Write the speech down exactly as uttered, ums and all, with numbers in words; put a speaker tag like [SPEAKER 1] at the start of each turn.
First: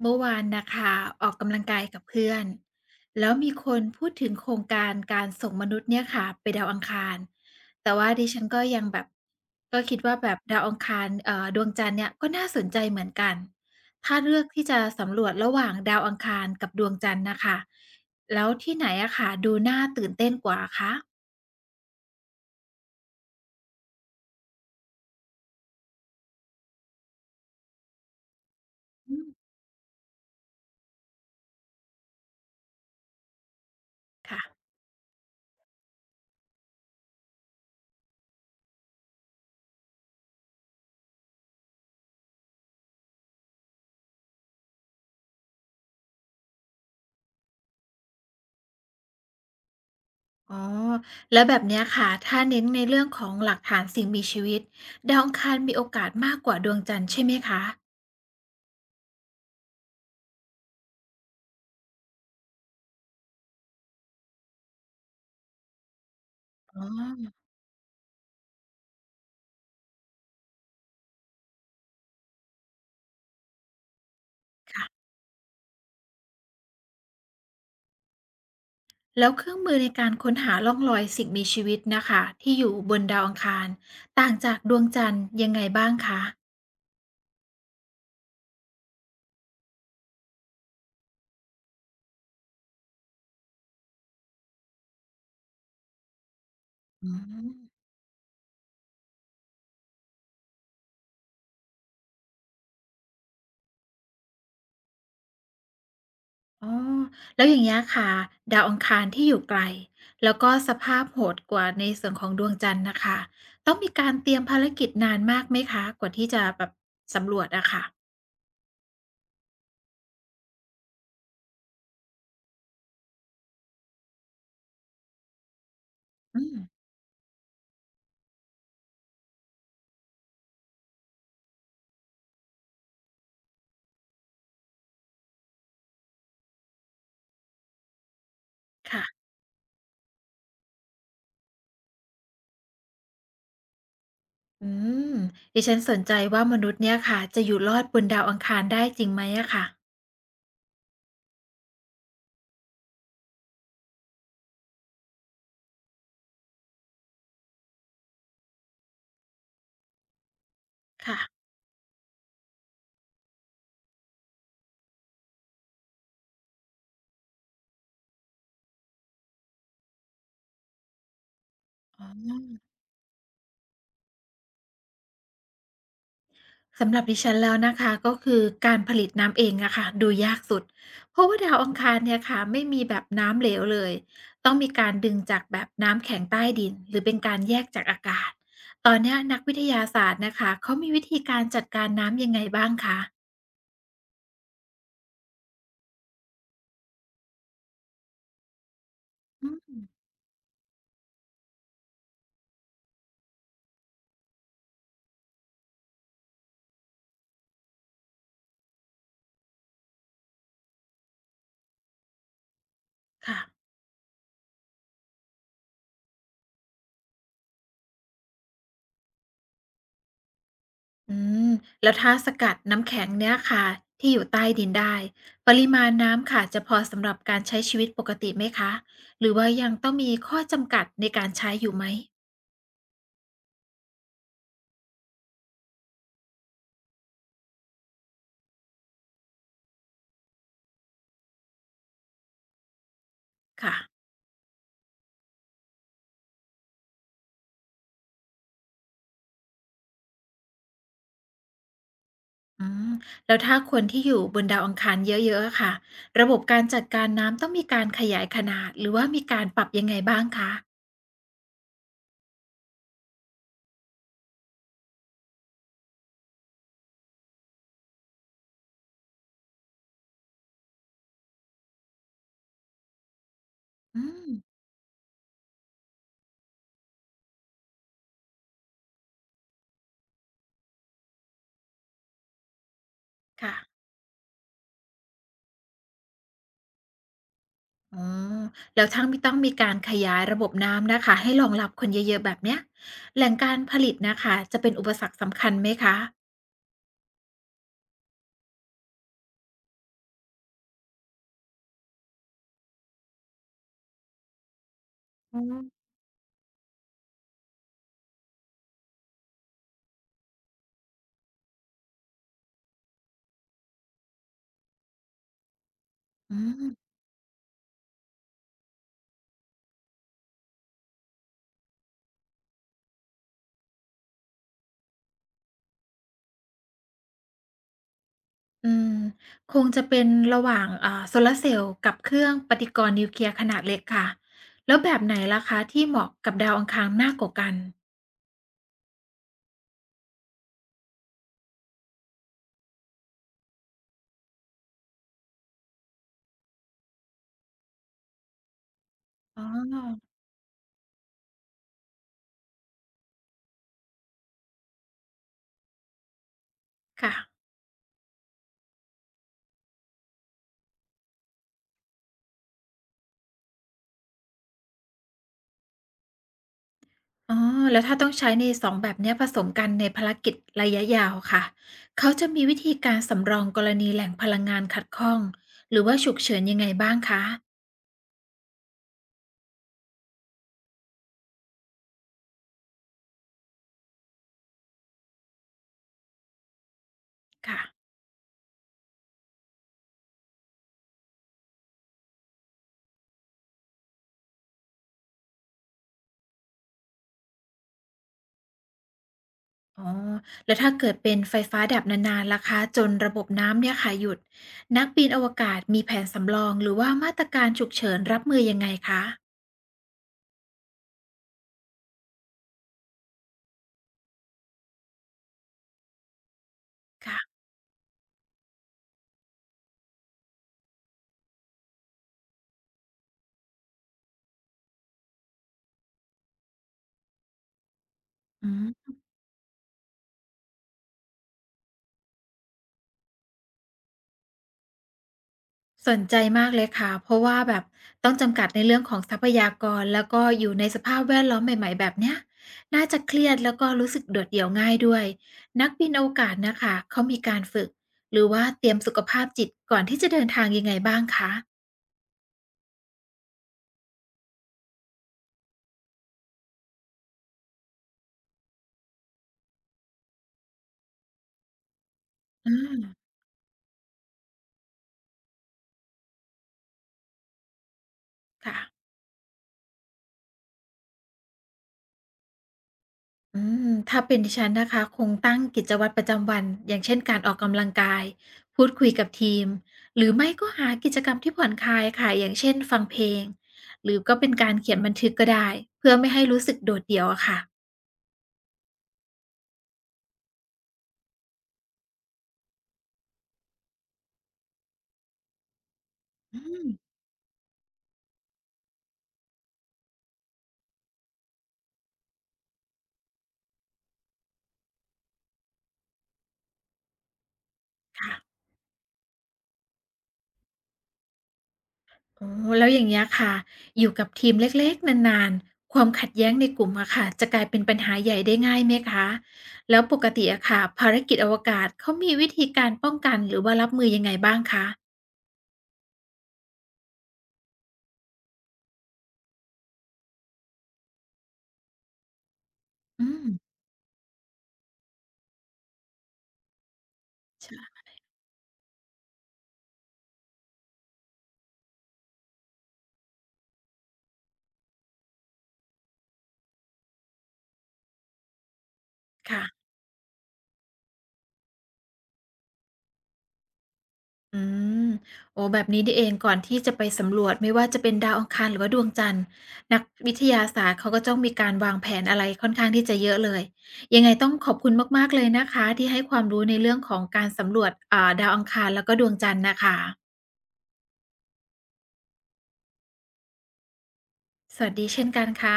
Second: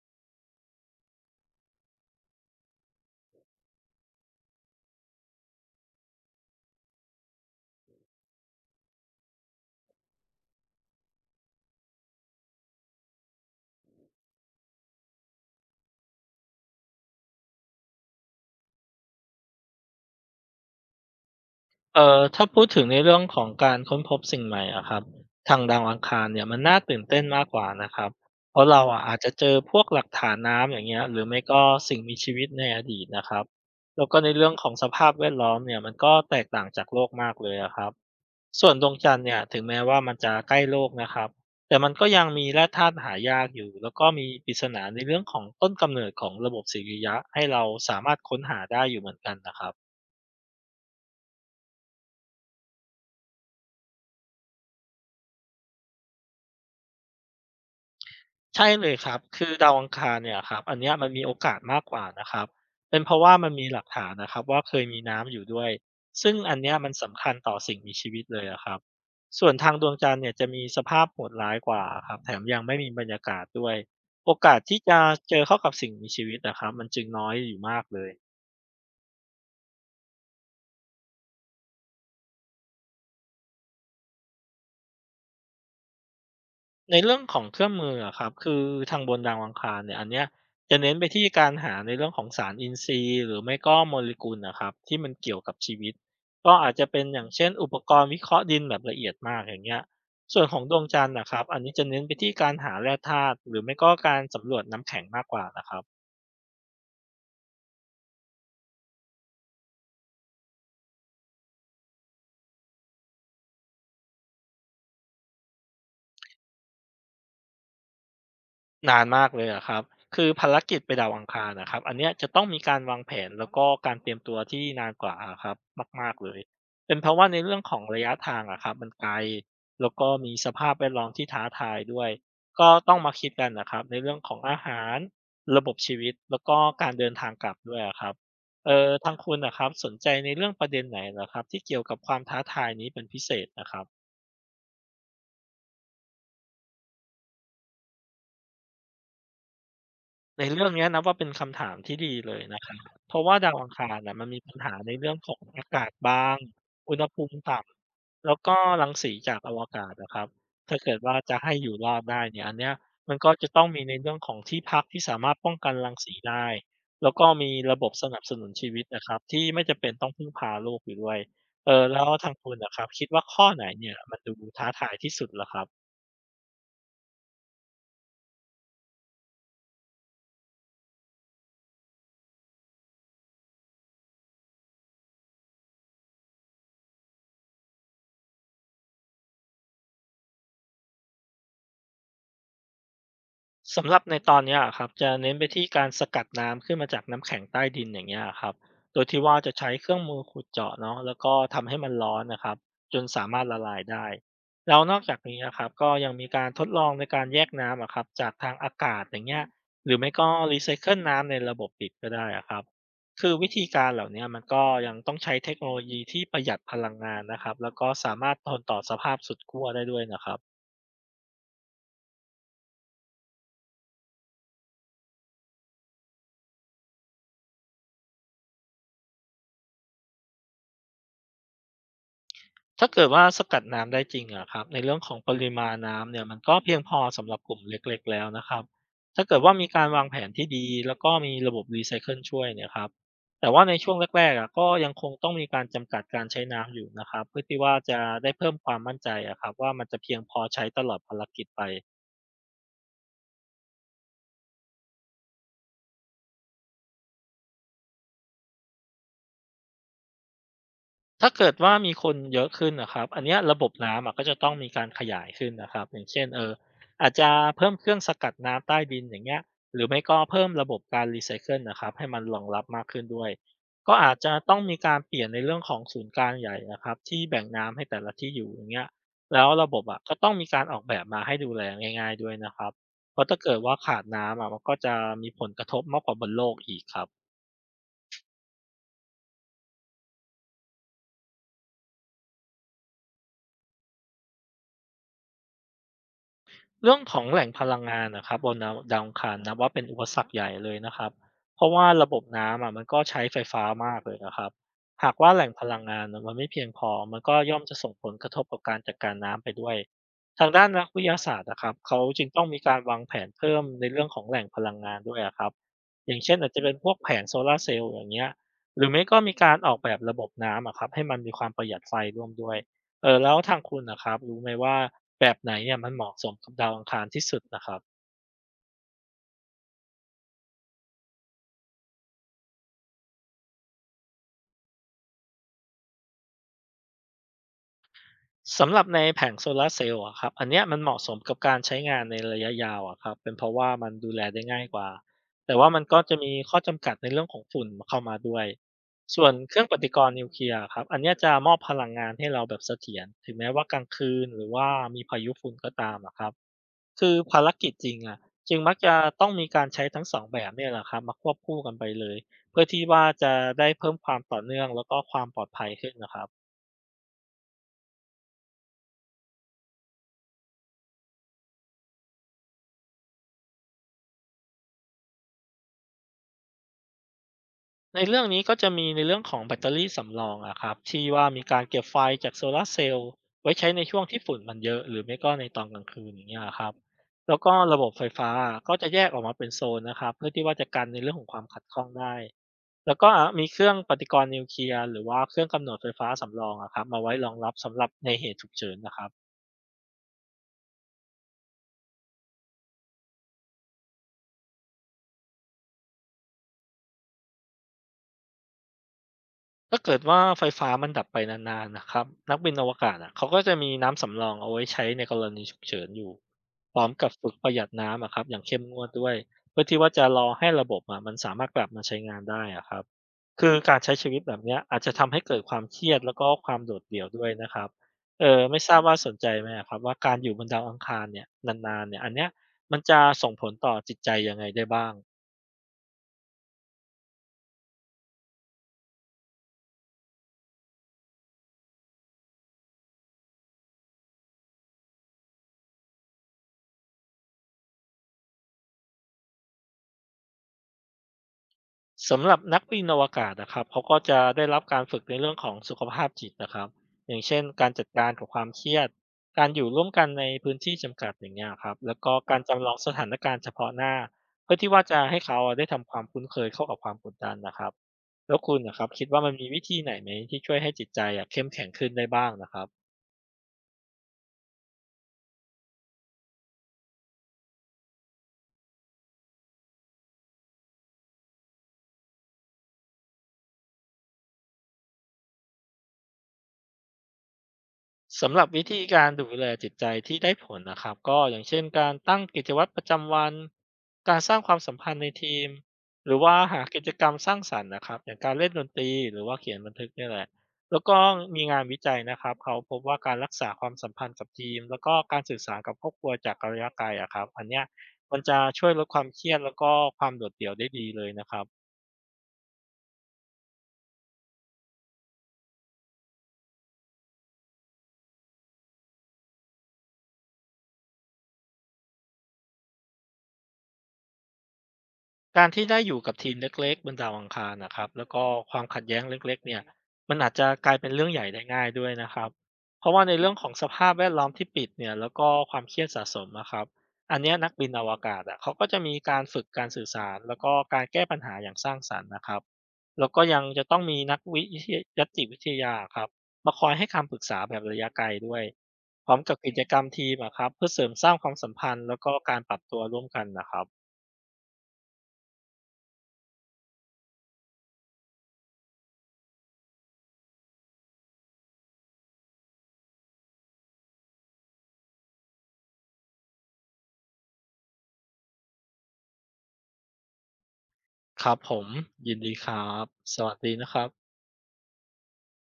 [SPEAKER 1] เมื่อวานนะคะออกกำลังกายกับเพื่อนแล้วมีคนพูดถึงโครงการการส่งมนุษย์เนี่ยค่ะไปดาวอังคารแต่ว่าดิฉันก็ยังแบบก็คิดว่าแบบดาวอังคารเอ่อดวงจันทร์เนี่ยก็น่าสนใจเหมือนกันถ้าเลือกที่จะสำรวจระหว่างดาวอังคารกับดวงจันทร์นะคะแล้วที่ไหนอะค่ะดูน่าตื่นเต้นกว่าคะ
[SPEAKER 2] เอ่อถ้าพูดถึงในเรื่องของการค้นพบสิ่งใหม่อะครับทางดาวอังคารเนี่ยมันน่าตื่นเต้นมากกว่านะครับเพราะเราอะอา
[SPEAKER 1] อื
[SPEAKER 2] จ
[SPEAKER 1] ม
[SPEAKER 2] จะเจอพวกหลักฐานน้ำอย่างเงี้ยหรือไม่ก็สิ่งมีชีวิตในอดีตนะครับแล้วก็ในเรื่องข
[SPEAKER 1] ค่ะ
[SPEAKER 2] องสภาพแวดล้อมเนี่ยมันก็แตกต่างจากโลกมากเลยอะครับส่วนดวงจันทร์เนี่ยถึงแม้ว่ามันจะใกล้โลกนะครับแต่มันก็ยังมีแร่ธาตุหายากอยู่แล้วก็มีปริศนาในเรื่องของต้นกำเนิดของระบบสิริยะให้เราสามารถค้นหาได้อยู่เหมือนกันนะครับ
[SPEAKER 1] อ๋อแล้วแบบเนี้ยค่ะถ้าเน้นในเรื่องของหลักฐานสิ่งมีชีวิตดาวอังคารมีโอกาสมากกว่าดวงจันทร์ใช่ไหมคะ
[SPEAKER 2] ใช่เลยครับคือดาวอังคารเนี่ยครับอันเนี้ยมันมีโอกาสมากกว่านะครับเป็นเพราะว่ามันมีหลักฐานนะครับว่าเคยมีน้ำอยู่ด้วย ซึ่งอันเนี้ย
[SPEAKER 1] อ๋
[SPEAKER 2] มันสำคัญ
[SPEAKER 1] อ
[SPEAKER 2] ต่อสิ่งมีชีวิตเลยอะครับส่วนทางดวงจันทร์เนี่ยจะมีสภาพโหดร้ายกว่าครับแถมยังไม่มีบรรยากาศด้วย โอกาสที่จะ
[SPEAKER 1] ค่ะ
[SPEAKER 2] เจอเข้ากับสิ่งมีชีวิตนะครับมันจึงน้อยอยู่มากเลย
[SPEAKER 1] แล้วเครื่องมือในการค้นหาร่องรอยสิ่งมีชีวิตนะคะที่อยู่บนดาวอังคารต่างจากดวงจันทร์ยังไงบ้างคะ
[SPEAKER 2] ในเรื่องของเครื่องมืออะครับคือทางบนดาวอังคารเนี่ยอันเนี้ยจะเน้นไปที่การหาในเรื่องของสารอินทรีย์หรือไม่ก็โมเลกุลนะครับที่มันเกี่ยวกับชีวิตก็อาจจะเป็น
[SPEAKER 1] อื
[SPEAKER 2] อย่างเช่นอุป
[SPEAKER 1] ม
[SPEAKER 2] กรณ์วิเคราะห์ดินแบบละเอียดมากอย่างเงี้ยส่วนของดวงจันทร์นะครับอันนี้จะเน้นไปที่การหาแร่ธาตุหรือไม่ก็การสำรวจน้ำแข็งมากกว่านะครับ
[SPEAKER 1] อ๋อแล้วอย่างเงี้ยค่ะดาวอังคารที่อยู่ไกลแล้วก็สภาพโหดกว่าในส่วนของดวงจันทร์น่ะค่ะต้องมีการเตรียมภารกิจนานมากไหมคะกว่าที่จะแบบสำรวจอะค่ะ
[SPEAKER 2] นานมากเลยอะครับคือภารกิจไปดาวอังคารอะครับอันเนี้ยจะต้องมีการวางแผนแล้วก็การเตรียมตัวที่นานกว่าอะครับมากๆเลย
[SPEAKER 1] อืม
[SPEAKER 2] เป็นเพราะว่าในเรื่องของระยะทางอะครับมันไกลแล้วก็มีสภาพแวดล้อมที่ท้าทายด้วยก็ต้องมาคิดกันนะครับในเรื่องของอาหารระบบชีวิตแล้วก็การเดินทางกลับด้วยอะครับเอ่อทาง
[SPEAKER 1] ค่ะ
[SPEAKER 2] คุณน่ะครับสนใจในเรื่องประเด็นไหนเหรอครับที่เกี่ยวกับความท้าทายนี้เป็นพิเศษน่ะครับ
[SPEAKER 1] อืมดิฉันสนใจว่ามนุษย์เนี่ยค่ะจะอยู่รอดบนดาวอังคารได้จริงไหมอะค่ะ
[SPEAKER 2] ในเรื่องเนี้ยนับว่าเป็นคำถามที่ดีเลยนะครับเพราะว่าดาวอังคารน่ะมันมีปัญหาในเรื่องของอากาศบางอุณหภูมิต่ำแล้วก็รังสีจากอวกาศนะครับถ้าเกิดว่า
[SPEAKER 1] ค่ะ
[SPEAKER 2] จะให้อยู่รอดได้เนี่ยอันเนี้ยมันก็จะต้องมีในเรื่องของที่พักที่สามารถป้องกันรังสีได้แล้วก็มีระบบสนับสนุนชีวิตนะครับที่ไม่จำเป็นต้องพึ่งพาโลกอยู่ด้วยเออแล้
[SPEAKER 1] อ๋
[SPEAKER 2] วทางคุณ
[SPEAKER 1] อ
[SPEAKER 2] ล่ะครับคิดว่าข้อไหนเนี่ยมันดูท้าทายที่สุดเหรอครับ
[SPEAKER 1] สำหรับดิฉันแล้วนะคะก็คือการผลิตน้ำเองอะค่ะดูยากสุดเพราะว่าดาวอังคารเนี่ยค่ะไม่มีแบบน้ำเหลวเลยต้องมีการดึงจากแบบน้ำแข็งใต้ดินหรือเป็นการแยกจากอากาศตอนเนี้ยนักวิทยาศาสตร์นะคะเขามีวิธีการจัดการน้ำยังไงบ้างคะ
[SPEAKER 2] สำหรับในตอนเนี้ยครับจะเน้นไปที่การสกัดน้ำขึ้นมาจากน้ำแข็งใต้ดินอย่างเงี้ยครับโดยที่ว่า
[SPEAKER 1] อื
[SPEAKER 2] จะใช้
[SPEAKER 1] ม
[SPEAKER 2] เครื่องมือขุดเจาะเนาะแล้วก็ทำให้มันร้อนนะครับจนสามารถละลายได้แล้วนอกจากนี้นะครับก็ยังมีการทดลองในการแยกน้ำอะครับจากทางอากาศอย่างเงี้ยหรือไม่ก็รีไซเคิลน้ำในระบบปิดก็ได้อะครับคือ
[SPEAKER 1] ค่ะ
[SPEAKER 2] วิธีการเหล่าเนี้ยมันก็ยังต้องใช้เทคโนโลยีที่ประหยัดพลังงานนะครับแล้วก็สามารถทนต่อสภาพสุดขั้วได้ด้วยนะครับ
[SPEAKER 1] อืมแล้วถ้าสกัดน้ำแข็งเนี่ยค่ะที่อยู่ใต้ดินได้ปริมาณน้ำค่ะจะพอสำหรับการใช้ชีวิตปกติไหมคะหรือว่ายังต้องมีข้อจำกัดในการใช้อยู่ไหม
[SPEAKER 2] ถ้าเกิดว่าสกัดน้ำได้จริงอะครับในเรื่องของปริมาณน้ำเนี่ยมันก็เพียงพอสำหรับกลุ่มเล็กๆแล้วนะครับถ้าเกิดว่ามีการวางแผนที่ดีแล้วก็มีระบบรีไซเคิลช่วยเนี่ยครับแต่ว่าใน
[SPEAKER 1] ค่ะ
[SPEAKER 2] ช่วงแรกๆอะก็ยังคงต้องมีการจำกัดการใช้น้ำอยู่นะครับเพื่อที่ว่าจะได้เพิ่มความมั่นใจอะครับว่ามันจะเพียงพอใช้ตลอดภารกิจไป
[SPEAKER 1] อืมแล้วถ้าคนที่อยู่บนดาวอังคารเยอะๆอะค่ะระบบการจัดการน้ำต้องมีการขยายขนาดหรือว่ามีการปรับยังไงบ้างคะ
[SPEAKER 2] ถ้าเกิดว่ามีคนเยอะขึ้นนะครับอันเนี้ยระบบน้ำอะก็จะต้องมีการขยายขึ้นนะครับอย่างเช่นเอออาจจะเพิ่มเครื่องสกัดน้ำใต้ดินอย่างเงี้ยหรือไม่ก็เพิ่มระบบการรีไซเคิลนะครับให้มันรองรับมากขึ้นด้วยก็
[SPEAKER 1] อื
[SPEAKER 2] อาจ
[SPEAKER 1] ม
[SPEAKER 2] จะต้องมีการเปลี่ยนในเรื่องของศูนย์กลางใหญ่นะครับที่แบ่งน้ำให้แต่ละที่อยู่อย่างเงี้ยแล้วระบบอะก็ต้องมีการออกแบบมาให้ดูแลง่ายๆด้วยนะครับเพราะถ้า
[SPEAKER 1] ค่ะ
[SPEAKER 2] เกิดว่าขาดน้ำอะมันก็จะมีผลกระทบมากกว่าบนโลกอีกครับ
[SPEAKER 1] อ๋อแล้วทั้ามีต้องมีการขยายระบบน้ำนะคะให้รองรับคนเยอะๆแบบเนี้ยแหล่งการผลิตนะค่ะจะเป็นอุปสรรคสำคัญไหมคะ
[SPEAKER 2] เรื่องของแหล่งพลังงานนะครับบนดาวดาวอังคารนับว่าเป็นอุปสรรคใหญ่เลยนะครับเพราะว่าระบบน้ำอะมันก็ใช้ไฟฟ้ามากเลยนะครับหากว่า
[SPEAKER 1] อื
[SPEAKER 2] แหล่ง
[SPEAKER 1] ม
[SPEAKER 2] พลังงานน่ะมันไม่เพียงพอมันก็ย่อมจะส่งผลกระทบกับการจัดการน้ำไปด้วยทางด้านนักวิทยาศาสตร์นะครับเขาจึงต้องมีการวางแผนเพิ่มในเรื่องของแหล่งพลังงานด้วยอะครับอย่างเช่
[SPEAKER 1] อื
[SPEAKER 2] นอาจจะ
[SPEAKER 1] ม
[SPEAKER 2] เป็นพวกแผงโซลาร์เซลล์อย่างเงี้ยหรือไม่ก็มีการออกแบบระบบน้ำอะครับให้มันมีความประหยัดไฟร่วมด้วย เออแล้วทางคุณนะครับรู้ไหมว่าแบบไหนเนี่ยมันเหมาะสมกับดาวอังคารที่สุดนะครับ
[SPEAKER 1] อืมคงจะเป็นระหว่างอ่าโซลาร์เซลล์กับเครื่องปฏิกรณ์นิวเคลียร์ขนาดเล็กค่ะแล้วแบบไหนล่ะคะที่เหมาะกับดาวอังคารมากกว่ากัน
[SPEAKER 2] สำหรับในแผงโซลาร์เซลล์อะครับอันเนี้ยมันเหมาะสมกับการใช้งานในระยะยาวอะครับเป็นเพราะว่ามันดูแลได้ง่ายกว่าแต่ว่ามันก็จะมีข้อจำกัดในเรื่องของฝุ่นเข้ามาด้วยส่วน
[SPEAKER 1] อ๋อ
[SPEAKER 2] เครื่องปฏิกรณ์นิวเคลียร์อครับอันเนี้ยจะมอบพลังงานให้เราแบบเสถียรถึงแม้ว่ากลางคืนหรือว่ามีพายุฝุ่นก็ตามอะครับ คื
[SPEAKER 1] ค่ะ
[SPEAKER 2] อภารกิจจริงอะจึงมักจะต้องมีการใช้ทั้งสองแบบเนี่ยแหละครับมาควบคู่กันไปเลยเพื่อที่ว่าจะได้เพิ่มความต่อเนื่องแล้วก็ความปลอดภัยขึ้นนะครับ
[SPEAKER 1] อ๋อแล้วถ้าต้องใช้ในสองแบบเนี้ยผสมกันในภารกิจระยะยาวค่ะ เขาจะมีวิธีการสำรองกรณีแหล่งพลังงานขัดข้องหรือว่าฉุกเฉินยังไงบ้างคะ
[SPEAKER 2] ในเรื่องนี้ก็จะมีในเรื่องของแบตเตอรี่สำรองอะครับที่ว่ามีการเก็บไฟจากโซลาร์เซลล์ไว้ใช้ในช่วงที่ฝุ่นมันเยอะหรือไม่ก็ในตอนกลางคืนอย่างเงี้ยครับแล้วก็
[SPEAKER 1] ค่ะ
[SPEAKER 2] ระบบไฟฟ้าก็จะแยกออกมาเป็นโซนนะครับเพื่อที่ว่าจะกันในเรื่องของความขัดข้องได้แล้วก็มีเครื่องปฏิกรณ์นิวเคลียร์หรือว่าเครื่องกำเนิดไฟฟ้าสำรองอะครับมาไว้รองรับสำหรับในเหตุฉุกเฉินนะครับ
[SPEAKER 1] อ๋อแล้วถ้าเกิดเป็นไฟฟ้าดับนานๆล่ะคะจนระบบน้ำเนี่ยค่ะหยุดนักบินอวกาศมีแผนสำรองหรือว่ามาตรการฉุกเฉินรับมือยังไงคะ
[SPEAKER 2] ถ้าเกิดว่าไฟฟ้ามันดับไปนานๆนะครับนักบินอวกาศอะเขาก็จะมีน้ำสำรองเอาไว้ใช้ในกรณีฉุกเฉินอยู่พร้อมกับฝึก
[SPEAKER 1] ค่ะ
[SPEAKER 2] ประหยัดน้ำอะครับอย่างเข้มงวดด้วยเพื่อที่ว่าจะรอให้ระบบอะมันสามารถกลับมาใช้งานได้อะครับคือการใช้ชีวิตแบบเนี้ยอาจจะทำให้เกิดความเครียดแล้วก็ความโดดเดี่ยวด้วยนะครับเออ
[SPEAKER 1] อื
[SPEAKER 2] ไม่ทราบ
[SPEAKER 1] ม
[SPEAKER 2] ว่าสนใจไหมอะครับว่าการอยู่บนดาวอังคารเนี่ยนานๆเนี่ยอันเนี้ยมันจะส่งผลต่อจิตใจยังไงได้บ้าง
[SPEAKER 1] สนใจมากเลยค่ะเพราะว่าแบบต้องจำกัดในเรื่องของทรัพยากรแล้วก็อยู่ในสภาพแวดล้อมใหม่ๆแบบเนี้ยน่าจะเครียดแล้วก็รู้สึกโดดเดี่ยวง่ายด้วยนักบินอวกาศนะคะเขามีการฝึกหรือว่าเตรียมสุขภาพจิตก่อนที่จะเดินทางยังไงบ้างคะ
[SPEAKER 2] สำหรับนักบินอวกาศนะครับเขาก็จะได้รับการฝึกในเรื่องของสุขภาพจิตนะครับอย่างเช่นการจัดการกับความเครียดการอยู่ร่วมกันในพื้นที่จำกัดอย่างเงี้ยครับแล้วก็การ
[SPEAKER 1] อื
[SPEAKER 2] จำลองสถา
[SPEAKER 1] ม
[SPEAKER 2] นการณ์เฉพาะหน้าเพื่อที่ว่าจะให้เขาอะได้ทำความคุ้นเคยเข้ากับความกดดันนะครับแล้วคุ
[SPEAKER 1] ค่ะ
[SPEAKER 2] ณนะครับคิดว่ามันมีวิธีไหนไหมที่ช่วยให้จิตใจอะเข้มแข็งขึ้นได้บ้างนะครับ
[SPEAKER 1] อืมถ้าเป็นดิฉันนะคะคงตั้งกิจวัตรประจำวันอย่างเช่นการออกกำลังกายพูดคุยกับทีมหรือไม่ก็หากิจกรรมที่ผ่อนคลายค่ะอย่างเช่นฟังเพลงหรือก็เป็นการเขียนบันทึกก็ได้เพื่อไม่ให้รู้สึกโดดเดี่ยวอะค่ะ
[SPEAKER 2] สำหรับวิธีการดูแลจิตใจที่ได้ผลนะครับก็อย่างเช่นการตั้งกิจวัตรประจำวันการสร้างความสัมพันธ์ในทีมหรือว่า
[SPEAKER 1] อื
[SPEAKER 2] หา
[SPEAKER 1] ม
[SPEAKER 2] กิจกรรมสร้างสรรค์นะครับอย่างการเล่นดนตรีหรือว่าเขียนบันทึกเนี่ยแหละแล้วก็มีงานวิจัยนะครับเขาพบว่าการรักษาความสัมพันธ์กับทีมแล้วก็การสื่อสารกับครอบครัวจากระยะไกลอะครับอันเนี้ยมัน
[SPEAKER 1] ค่ะ
[SPEAKER 2] จะช่วยลดความเครียดแล้วก็ความโดดเดี่ยวได้ดีเลยนะครับ
[SPEAKER 1] โอแล้วอย่างเงี้ยค่ะอยู่กับทีมเล็กๆนานๆความขัดแย้งในกลุ่มอะค่ะจะกลายเป็นปัญหาใหญ่ได้ง่ายไหมคะแล้วปกติอะค่ะภารกิจอวกาศเขามีวิธีการป้องกันหรือว่ารับมือยังไงบ้างคะ
[SPEAKER 2] การที่ได้อยู่กับทีมเล็กๆบนดาวอังคารนะครับแล้วก็ความขัดแย้งเล็กๆเนี่ยมันอาจจะกลายเป็นเรื่องใหญ่ได้ง่ายด้วยนะครับเพราะว่า
[SPEAKER 1] อื
[SPEAKER 2] ใน
[SPEAKER 1] ม
[SPEAKER 2] เรื่องของสภาพแวดล้อมที่ปิดเนี่ยแล้วก็ความเครียดสะสมนะครับอันเนี้ยนักบิ
[SPEAKER 1] ใช่
[SPEAKER 2] นอวกาศอ่ะเขาก็จะมีการฝึกการสื่อสารแล้วก็การแก้ปัญหาอย่างสร้างสรรค์นะครับแล้วก็ยังจะต้องมีนักวิทยายตติวิทยาครับมาคอยให้คำปรึกษาแบบระยะไกลด้วยพร้อมกับ
[SPEAKER 1] ค่ะ
[SPEAKER 2] กิจกรรมทีมอะครับเพื่อเสริมสร้างความสัมพันธ์แล้วก็การปรับตัวร่วมกันนะครับ
[SPEAKER 1] อืมโอ้แบบนี้นี่เองก่อนที่จะไปสำรวจไม่ว่าจะเป็นดาวอังคารหรือว่าดวงจันทร์นักวิทยาศาสตร์เขาก็ต้องมีการวางแผนอะไรค่อนข้างที่จะเยอะเลยยังไงต้องขอบคุณมากๆเลยนะคะที่ให้ความรู้ในเรื่องของการสำรวจอ่าดาวอังคารแล้วก็ดวงจันทร์นะคะ
[SPEAKER 2] ครับผมยินดีครับสวัสดีนะครับ
[SPEAKER 1] สวัสดีเช่นกันค่ะ